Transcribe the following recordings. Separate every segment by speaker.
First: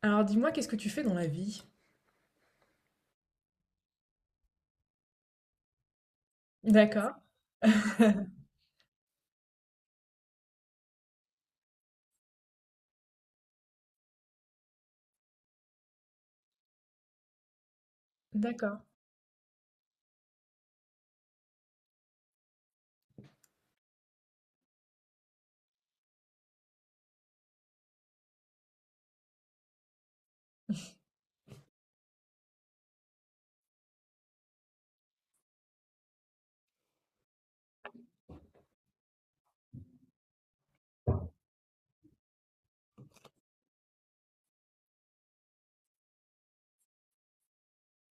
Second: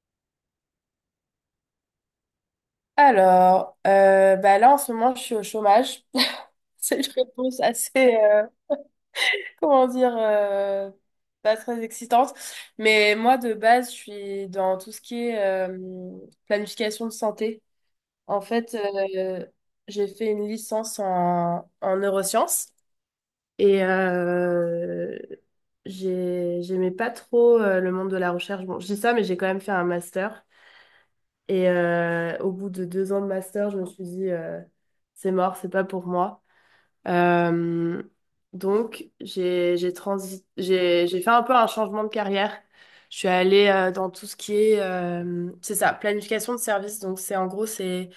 Speaker 1: Alors dis-moi, qu'est-ce que tu fais dans la vie?
Speaker 2: Alors, bah là en ce moment je suis au chômage. C'est une
Speaker 1: D'accord.
Speaker 2: réponse assez, comment dire, pas très excitante. Mais moi de base je suis dans tout ce qui est euh, planification de santé. En fait,
Speaker 1: D'accord.
Speaker 2: j'ai fait une licence en neurosciences et j'aimais pas trop le monde de la recherche. Bon, je dis ça, mais j'ai quand même fait un master. Et au bout de 2 ans de master, je me suis dit, c'est mort, c'est pas pour moi. Euh, donc, j'ai fait un peu un changement de carrière. Je suis allée dans tout ce qui est, c'est ça, planification de services. Donc, c'est en gros, c'est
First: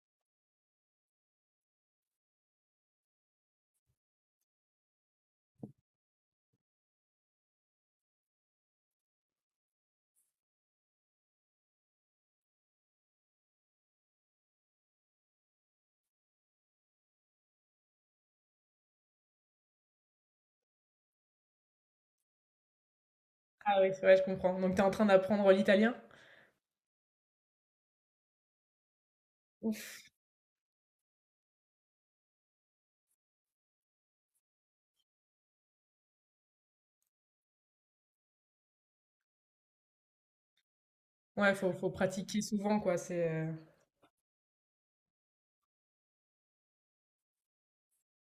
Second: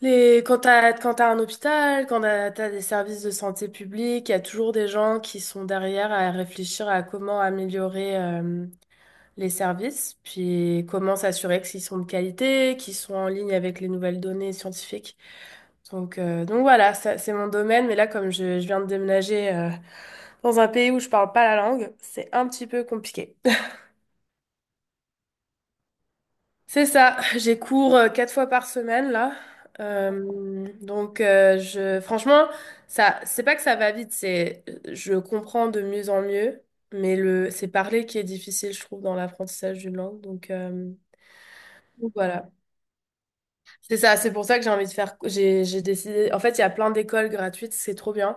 Speaker 2: les, quand t'as un hôpital, quand t'as des services de santé publique, il y a toujours des gens qui sont derrière à réfléchir à comment améliorer. Les services, puis comment s'assurer qu'ils sont de qualité, qu'ils sont en ligne avec les nouvelles données scientifiques. Donc, voilà, ça, c'est mon domaine, mais là, comme je viens de déménager dans un pays où je parle pas la langue, c'est un petit peu compliqué.
Speaker 1: Ah oui, ouais, je comprends. Donc tu es en train d'apprendre l'italien?
Speaker 2: C'est ça, j'ai cours 4 fois par semaine là. Donc je franchement ça c'est pas que ça va vite, c'est je comprends de mieux en mieux, mais le c'est parler qui est difficile je trouve dans l'apprentissage d'une langue. Donc, euh,
Speaker 1: Ouais, faut
Speaker 2: donc
Speaker 1: pratiquer
Speaker 2: voilà.
Speaker 1: souvent, quoi.
Speaker 2: C'est ça, c'est pour ça que j'ai envie de faire. J'ai décidé. En fait, il y a plein d'écoles gratuites, c'est trop bien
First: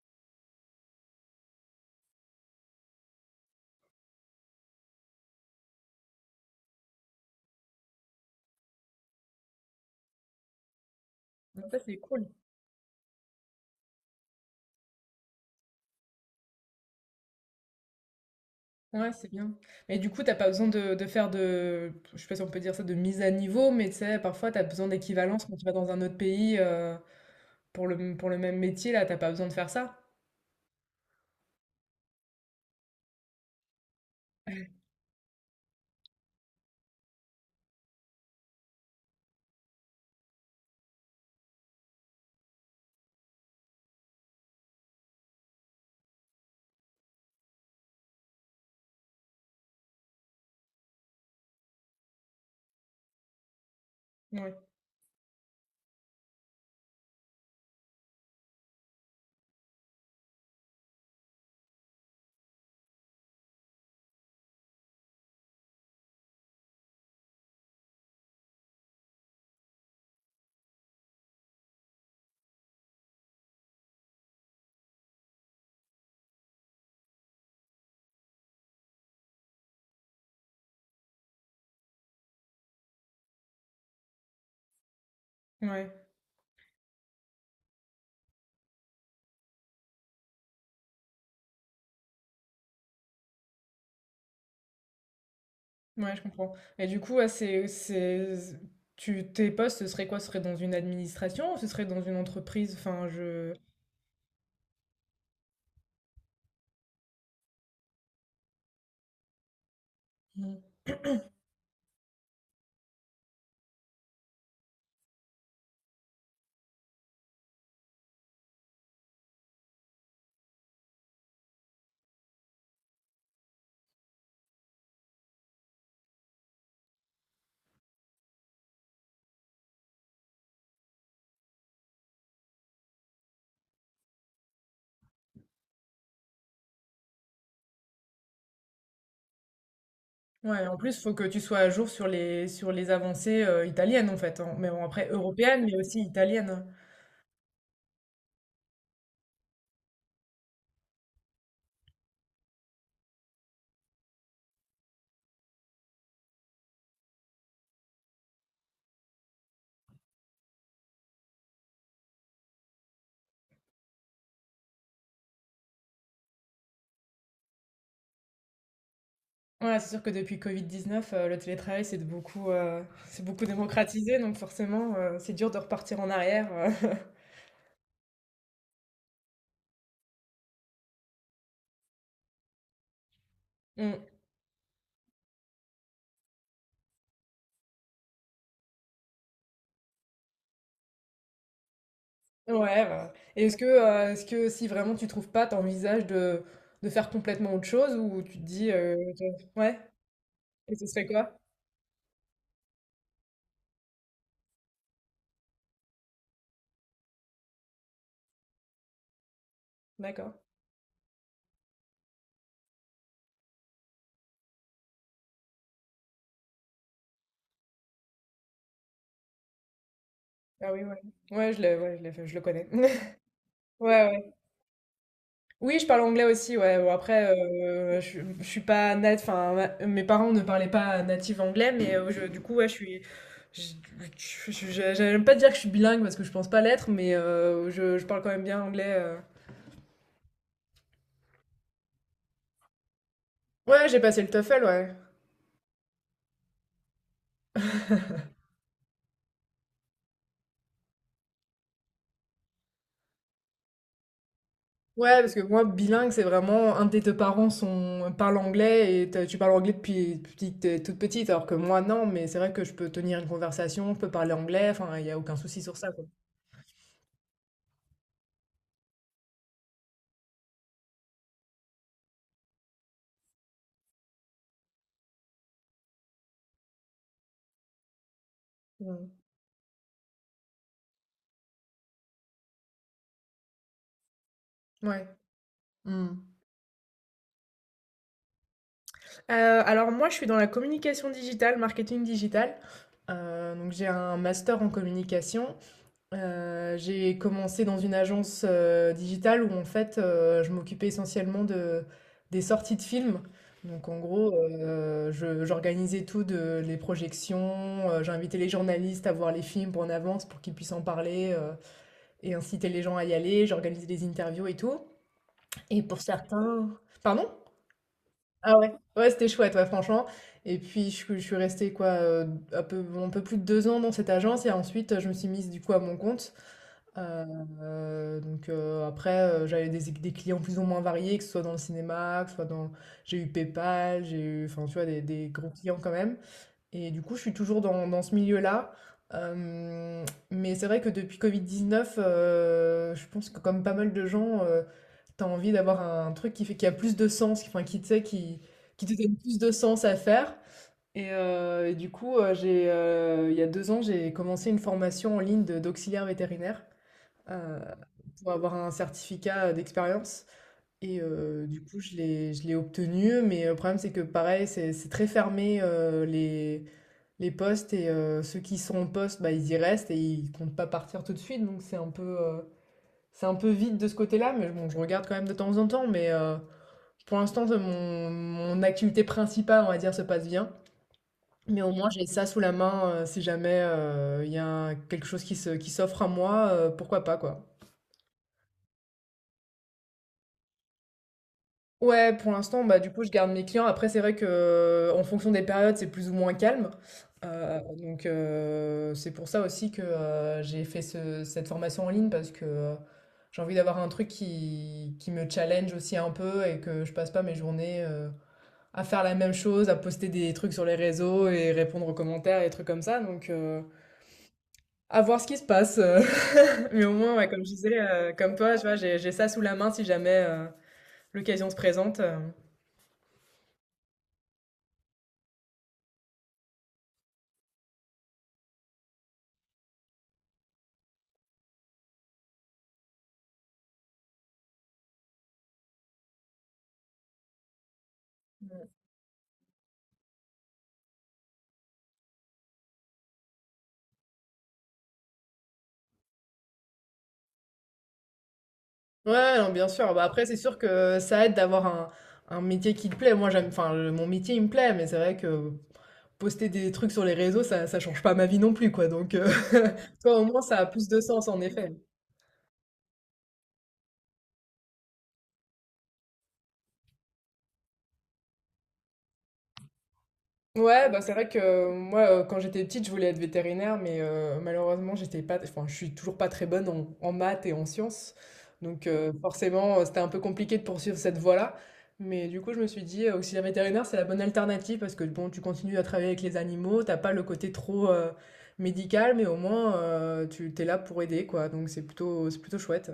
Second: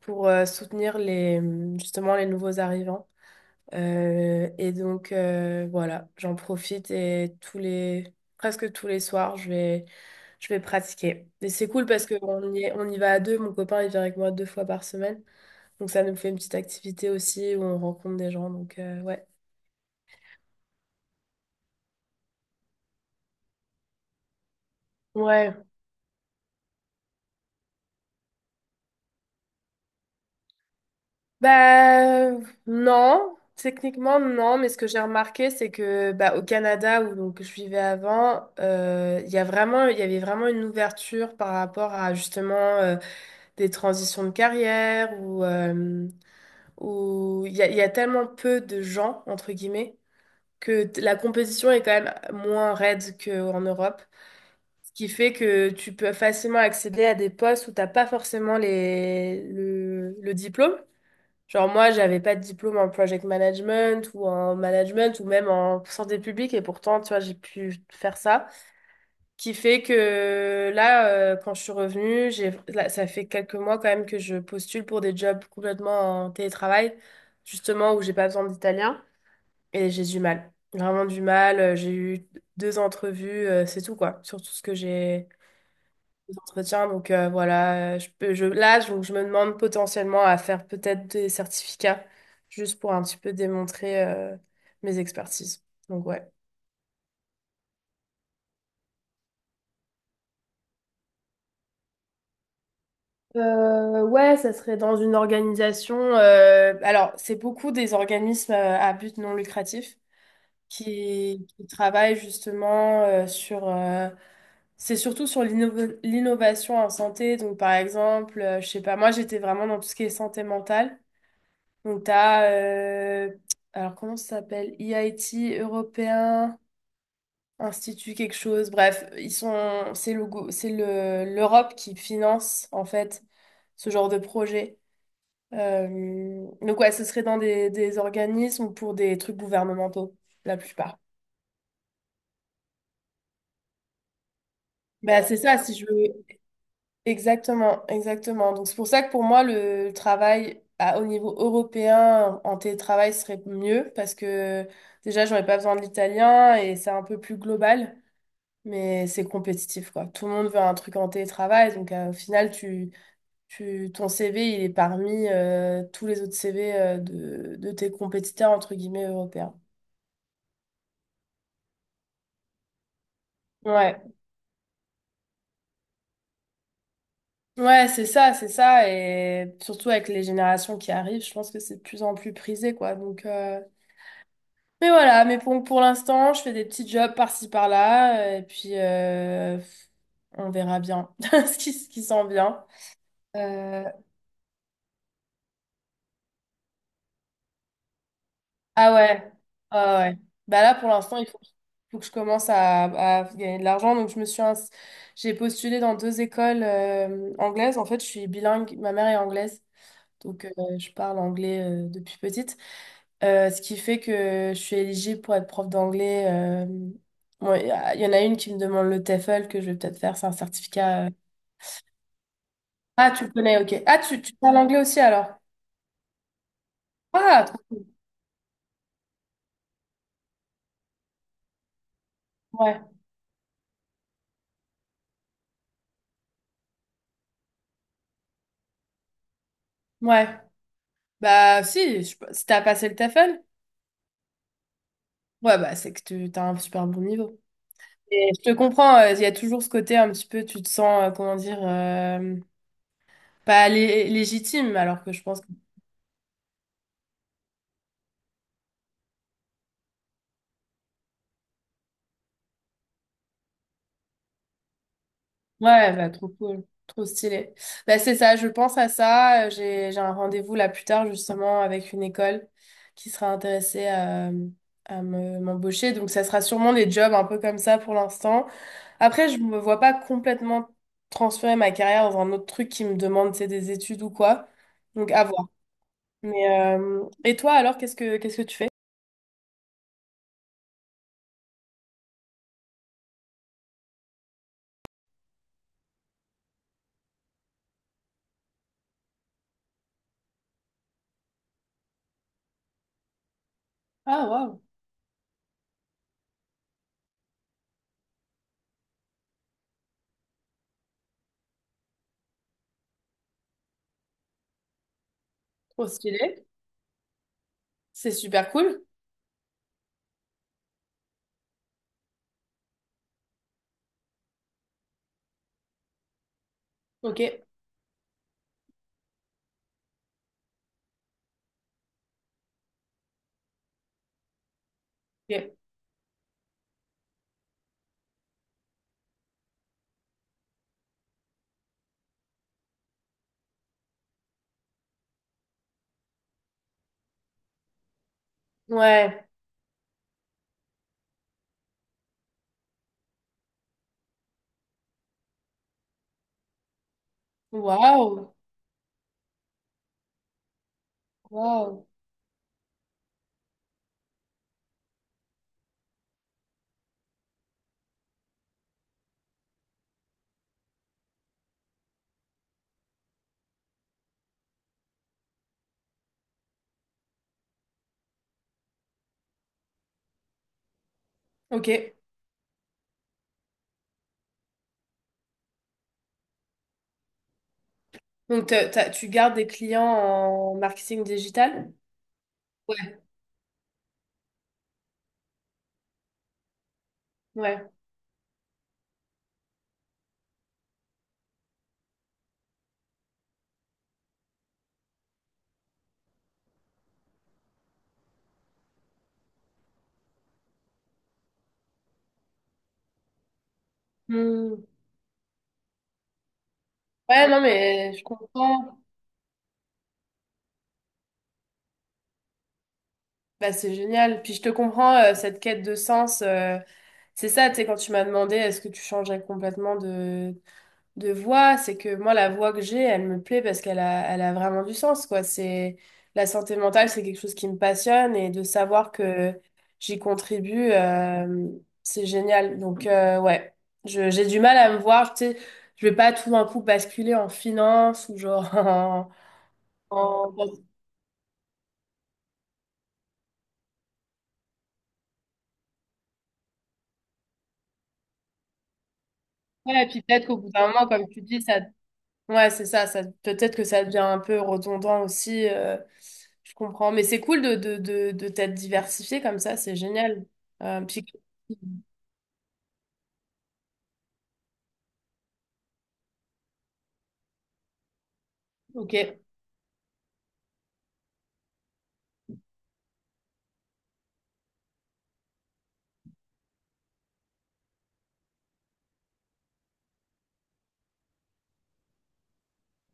Speaker 2: pour soutenir justement les nouveaux arrivants. Et donc, voilà, j'en profite et presque tous les soirs, je vais pratiquer. Et
Speaker 1: Donc
Speaker 2: c'est
Speaker 1: ça,
Speaker 2: cool
Speaker 1: c'est
Speaker 2: parce
Speaker 1: cool.
Speaker 2: qu'on y va à deux. Mon copain, il vient avec moi 2 fois par semaine. Donc, ça nous fait une petite activité aussi où on rencontre des gens. Donc,
Speaker 1: Ouais,
Speaker 2: ouais.
Speaker 1: c'est bien. Mais du coup, t'as pas besoin de faire de, je sais pas si on peut dire ça, de mise à niveau, mais tu sais, parfois t'as besoin d'équivalence quand
Speaker 2: Ouais.
Speaker 1: tu vas dans un autre pays pour pour le même métier, là, t'as pas besoin de faire ça.
Speaker 2: Bah non, techniquement non, mais ce que j'ai remarqué, c'est que bah, au Canada où donc je vivais avant, il y avait vraiment une ouverture par rapport à justement des transitions de carrière ou où il y a tellement peu de gens entre guillemets la compétition est quand même moins raide qu'en Europe,
Speaker 1: Ouais,
Speaker 2: ce qui fait que tu peux facilement accéder à des postes où t'as pas forcément le diplôme. Genre moi, j'avais pas de diplôme en project management ou en management ou même en santé publique et pourtant, tu vois, j'ai pu faire ça. Qui fait que là, quand je suis revenue, là, ça fait quelques mois quand même que je postule pour des jobs complètement en télétravail, justement où j'ai pas besoin d'italien et j'ai du mal. Vraiment du mal. J'ai eu 2 entrevues, c'est tout quoi, sur tout ce que j'ai
Speaker 1: ouais.
Speaker 2: des entretiens. Donc voilà, je peux, je, là, je me demande potentiellement à faire peut-être des certificats juste pour un petit peu démontrer mes expertises. Donc
Speaker 1: Ouais, je
Speaker 2: ouais.
Speaker 1: comprends. Et du coup, ouais, tu, tes postes, ce serait quoi? Ce serait dans une administration ou ce serait dans une entreprise? Enfin, je.
Speaker 2: Ouais, ça serait dans une organisation. Alors, c'est beaucoup des organismes à but non lucratif
Speaker 1: Mm.
Speaker 2: qui travaillent justement sur. C'est surtout sur l'innovation en santé. Donc, par exemple, je sais pas, moi j'étais vraiment dans tout ce qui est santé mentale. Donc, alors comment ça s'appelle? EIT européen, Institut quelque chose. Bref, ils sont, c'est le, go- c'est le, l'Europe qui finance, en fait, ce genre de projet. Euh, donc, ouais, ce serait dans des organismes ou pour des trucs gouvernementaux, la
Speaker 1: Ouais, en plus,
Speaker 2: plupart.
Speaker 1: il faut que tu sois à jour sur sur les avancées italiennes, en fait, hein. Mais bon, après,
Speaker 2: Bah, c'est ça,
Speaker 1: européennes,
Speaker 2: si
Speaker 1: mais
Speaker 2: je
Speaker 1: aussi
Speaker 2: veux.
Speaker 1: italiennes.
Speaker 2: Exactement, exactement. Donc c'est pour ça que pour moi, le travail au niveau européen en télétravail serait mieux parce que déjà, j'aurais pas besoin de l'italien et c'est un peu plus global, mais c'est compétitif, quoi. Tout le monde veut un truc en télétravail, donc au final, ton CV, il est parmi tous les autres CV de tes compétiteurs, entre guillemets, européens.
Speaker 1: Ouais, c'est sûr que depuis Covid-19, le télétravail, c'est beaucoup
Speaker 2: Ouais,
Speaker 1: démocratisé, donc forcément, c'est dur de repartir en arrière.
Speaker 2: ouais, c'est ça, c'est ça. Et surtout avec les générations qui arrivent, je pense que c'est de plus en plus prisé, quoi. Donc.
Speaker 1: Mm.
Speaker 2: Mais voilà, mais pour l'instant, je fais des petits jobs par-ci par-là, et puis on verra bien ce qui s'en vient.
Speaker 1: Ouais, bah.
Speaker 2: Euh,
Speaker 1: Est-ce que si vraiment tu trouves pas, t'envisages de faire complètement autre chose ou tu te dis,
Speaker 2: ah ouais,
Speaker 1: ouais,
Speaker 2: ah ouais. Bah là,
Speaker 1: et ce
Speaker 2: pour
Speaker 1: serait
Speaker 2: l'instant,
Speaker 1: quoi?
Speaker 2: faut que je commence à gagner de l'argent. Donc, je me suis ins- j'ai postulé dans 2 écoles anglaises. En fait, je suis bilingue, ma mère est anglaise,
Speaker 1: D'accord.
Speaker 2: donc je parle anglais depuis petite. Ce qui fait que je suis éligible pour être prof d'anglais. Bon, il y en a une qui me demande le TEFL que je vais peut-être faire, c'est un
Speaker 1: Ah oui, ouais.
Speaker 2: certificat.
Speaker 1: Ouais, je l'ai fait, je le connais.
Speaker 2: Ah, tu le connais, ok. Ah,
Speaker 1: Ouais, ouais.
Speaker 2: tu parles anglais aussi alors?
Speaker 1: Oui, je parle anglais aussi, ouais. Bon, après,
Speaker 2: Ah, trop cool.
Speaker 1: je suis pas nat, enfin, ma- mes parents ne parlaient pas natif anglais, du coup, ouais, je
Speaker 2: Ouais,
Speaker 1: suis. je- J'aime pas dire que je suis bilingue parce que je pense pas l'être, je parle quand même bien anglais.
Speaker 2: ouais. Bah, si, si t'as passé le TEFL,
Speaker 1: Ouais, j'ai passé le TOEFL, ouais.
Speaker 2: ouais, bah, c'est que tu t'as un super bon niveau. Et je te comprends, il y a toujours ce côté un petit peu, tu te sens, comment dire, pas légitime, alors que
Speaker 1: Ouais,
Speaker 2: je
Speaker 1: parce que
Speaker 2: pense que.
Speaker 1: moi, bilingue, c'est vraiment un des deux parle anglais et tu parles anglais depuis que t'es toute petite, alors que moi, non, mais c'est vrai que je peux tenir une conversation, je peux parler anglais, enfin, il n'y a aucun souci sur ça,
Speaker 2: Ouais,
Speaker 1: quoi.
Speaker 2: bah, trop cool, trop stylé. Bah, c'est ça, je pense à ça. J'ai, un rendez-vous là plus tard justement avec une école qui sera intéressée m'embaucher. Donc ça sera sûrement des jobs un peu comme ça pour l'instant.
Speaker 1: Ouais.
Speaker 2: Après, je me vois pas complètement transférer ma carrière dans un autre truc qui me demande, c'est des études ou quoi.
Speaker 1: Ouais.
Speaker 2: Donc à voir.
Speaker 1: Hmm.
Speaker 2: Mais et toi alors, qu'est-ce que tu fais?
Speaker 1: Heu, alors moi, je suis dans la communication digitale, marketing digital. Donc j'ai un master en communication. J'ai commencé dans une agence, digitale où en fait, je m'occupais essentiellement de des sorties de films. Donc en
Speaker 2: Ah
Speaker 1: gros,
Speaker 2: waouh,
Speaker 1: je j'organisais tout de les projections, j'invitais les journalistes à voir les films en avance pour qu'ils puissent en parler, et inciter les gens à y aller. J'organisais des interviews et tout et
Speaker 2: trop
Speaker 1: pour
Speaker 2: stylé.
Speaker 1: certains pardon?
Speaker 2: C'est super
Speaker 1: Ah ouais?
Speaker 2: cool.
Speaker 1: Ouais, c'était chouette, ouais, franchement. Et puis, je suis restée, quoi, un peu plus de deux ans dans cette agence. Et ensuite, je me suis mise, du coup, à mon compte.
Speaker 2: Ok.
Speaker 1: Euh, donc, après, j'avais des clients plus ou moins variés, que ce soit dans le cinéma, que ce soit dans... J'ai eu PayPal, j'ai eu, enfin, tu vois, des gros
Speaker 2: Ok.
Speaker 1: clients quand même. Et du coup, je suis toujours dans ce milieu-là. Mais c'est vrai que depuis Covid-19, je pense que comme pas mal de gens... T'as envie d'avoir un truc qui fait qui a plus de sens, qui, enfin, qui, tu sais, qui te donne
Speaker 2: Ouais.
Speaker 1: plus de sens à faire. Et du coup, il y a deux ans, j'ai commencé une formation en ligne d'auxiliaire vétérinaire euh,
Speaker 2: Waouh.
Speaker 1: pour avoir un certificat d'expérience. Du coup,
Speaker 2: Waouh.
Speaker 1: je l'ai obtenu. Mais le problème, c'est que pareil, c'est très fermé les postes. Ceux qui sont en poste, bah, ils y restent et ils comptent pas partir tout de suite. Donc c'est un peu vide de ce côté-là. Mais bon, je regarde quand même de temps en temps. Pour l'instant, mon activité principale, on va dire, se passe bien. Mais au moins,
Speaker 2: Ok.
Speaker 1: j'ai ça sous la main si jamais il y a quelque chose qui s'offre à moi, pourquoi pas, quoi.
Speaker 2: Donc, tu gardes des clients en marketing digital?
Speaker 1: Ouais, pour l'instant, bah, du
Speaker 2: Ouais.
Speaker 1: coup, je garde mes clients. Après, c'est vrai que en fonction des périodes, c'est plus ou moins calme.
Speaker 2: Ouais.
Speaker 1: Donc, c'est pour ça aussi que j'ai fait cette formation en ligne parce que j'ai envie d'avoir un truc qui me challenge aussi un peu et que je passe pas mes journées, à faire la même chose, à poster des trucs sur les réseaux et répondre aux commentaires et des trucs comme ça. Donc,
Speaker 2: Hmm.
Speaker 1: à voir ce qui se passe. Mais au moins, ouais,
Speaker 2: Ouais, non,
Speaker 1: comme je disais,
Speaker 2: mais je
Speaker 1: comme toi, tu vois,
Speaker 2: comprends.
Speaker 1: j'ai ça sous la main si jamais l'occasion se présente.
Speaker 2: Bah, c'est génial. Puis je te comprends, cette quête de sens. C'est ça, tu sais, quand tu m'as demandé est-ce que tu changerais complètement de voix, c'est que moi, la voix que j'ai, elle me plaît parce qu'elle a vraiment du sens, quoi. La santé mentale, c'est quelque chose qui me passionne et de savoir que j'y contribue, c'est génial. Donc, ouais, j'ai du mal à me voir, tu sais, je vais pas tout d'un coup basculer en finance ou genre en...
Speaker 1: Ouais, non, bien sûr. Bah, après,
Speaker 2: en...
Speaker 1: c'est sûr que ça aide d'avoir un métier qui te plaît. Moi, mon métier, il me plaît, mais c'est vrai que poster des trucs sur les réseaux, ça change pas ma vie non plus, quoi.
Speaker 2: Ouais, et puis
Speaker 1: Toi, au
Speaker 2: peut-être qu'au
Speaker 1: moins,
Speaker 2: bout
Speaker 1: ça a
Speaker 2: d'un moment,
Speaker 1: plus de
Speaker 2: comme tu
Speaker 1: sens, en
Speaker 2: dis, ça.
Speaker 1: effet.
Speaker 2: Ouais, c'est ça, ça peut-être que ça devient un peu redondant aussi, je comprends. Mais c'est cool de t'être diversifié comme ça, c'est génial. Euh,
Speaker 1: Ouais, bah,
Speaker 2: puis-
Speaker 1: c'est vrai que quand j'étais petite, je voulais être vétérinaire, malheureusement, j'étais pas, enfin, je suis toujours pas très bonne en, en maths et en sciences. Donc,
Speaker 2: ok,
Speaker 1: forcément, c'était un peu compliqué de poursuivre cette voie-là. Mais du coup, je me suis dit, auxiliaire vétérinaire, c'est la bonne alternative parce que bon, tu continues à travailler avec les animaux, t'as pas le côté trop médical, mais au moins, tu t'es là pour aider, quoi. Donc, c'est plutôt chouette.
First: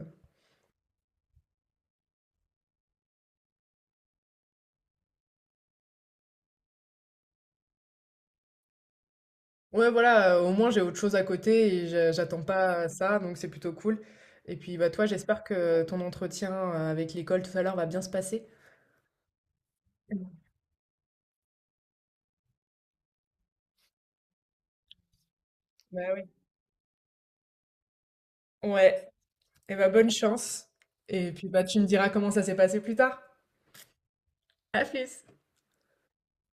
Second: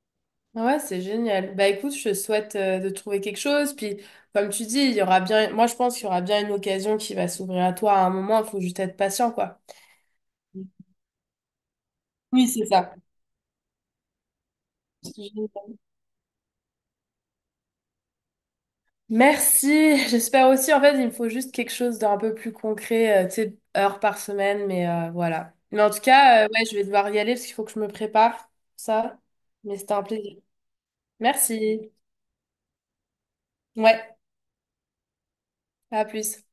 Speaker 2: ouais, c'est génial. Bah écoute, je te souhaite de trouver quelque chose. Puis comme tu dis, il y aura bien, moi je pense qu'il y aura bien une occasion qui va s'ouvrir à toi à un moment, il faut juste être patient, quoi.
Speaker 1: Ouais, voilà, au moins j'ai autre chose à côté et j'attends
Speaker 2: Oui, c'est
Speaker 1: pas
Speaker 2: ça.
Speaker 1: ça, donc c'est plutôt cool. Et puis bah toi, j'espère que ton entretien avec l'école tout à l'heure va bien se passer.
Speaker 2: Merci,
Speaker 1: Mm.
Speaker 2: j'espère aussi. En fait, il me faut juste quelque chose d'un peu plus concret, tu sais, heure par semaine, mais voilà. Mais en tout
Speaker 1: Bah oui.
Speaker 2: cas, ouais, je vais devoir y aller parce qu'il faut que je me prépare,
Speaker 1: Ouais,
Speaker 2: ça.
Speaker 1: et
Speaker 2: Mais
Speaker 1: bah
Speaker 2: c'était un
Speaker 1: bonne
Speaker 2: plaisir.
Speaker 1: chance. Et puis bah tu me
Speaker 2: Merci.
Speaker 1: diras comment ça s'est passé plus tard.
Speaker 2: Ouais,
Speaker 1: À plus.
Speaker 2: à plus.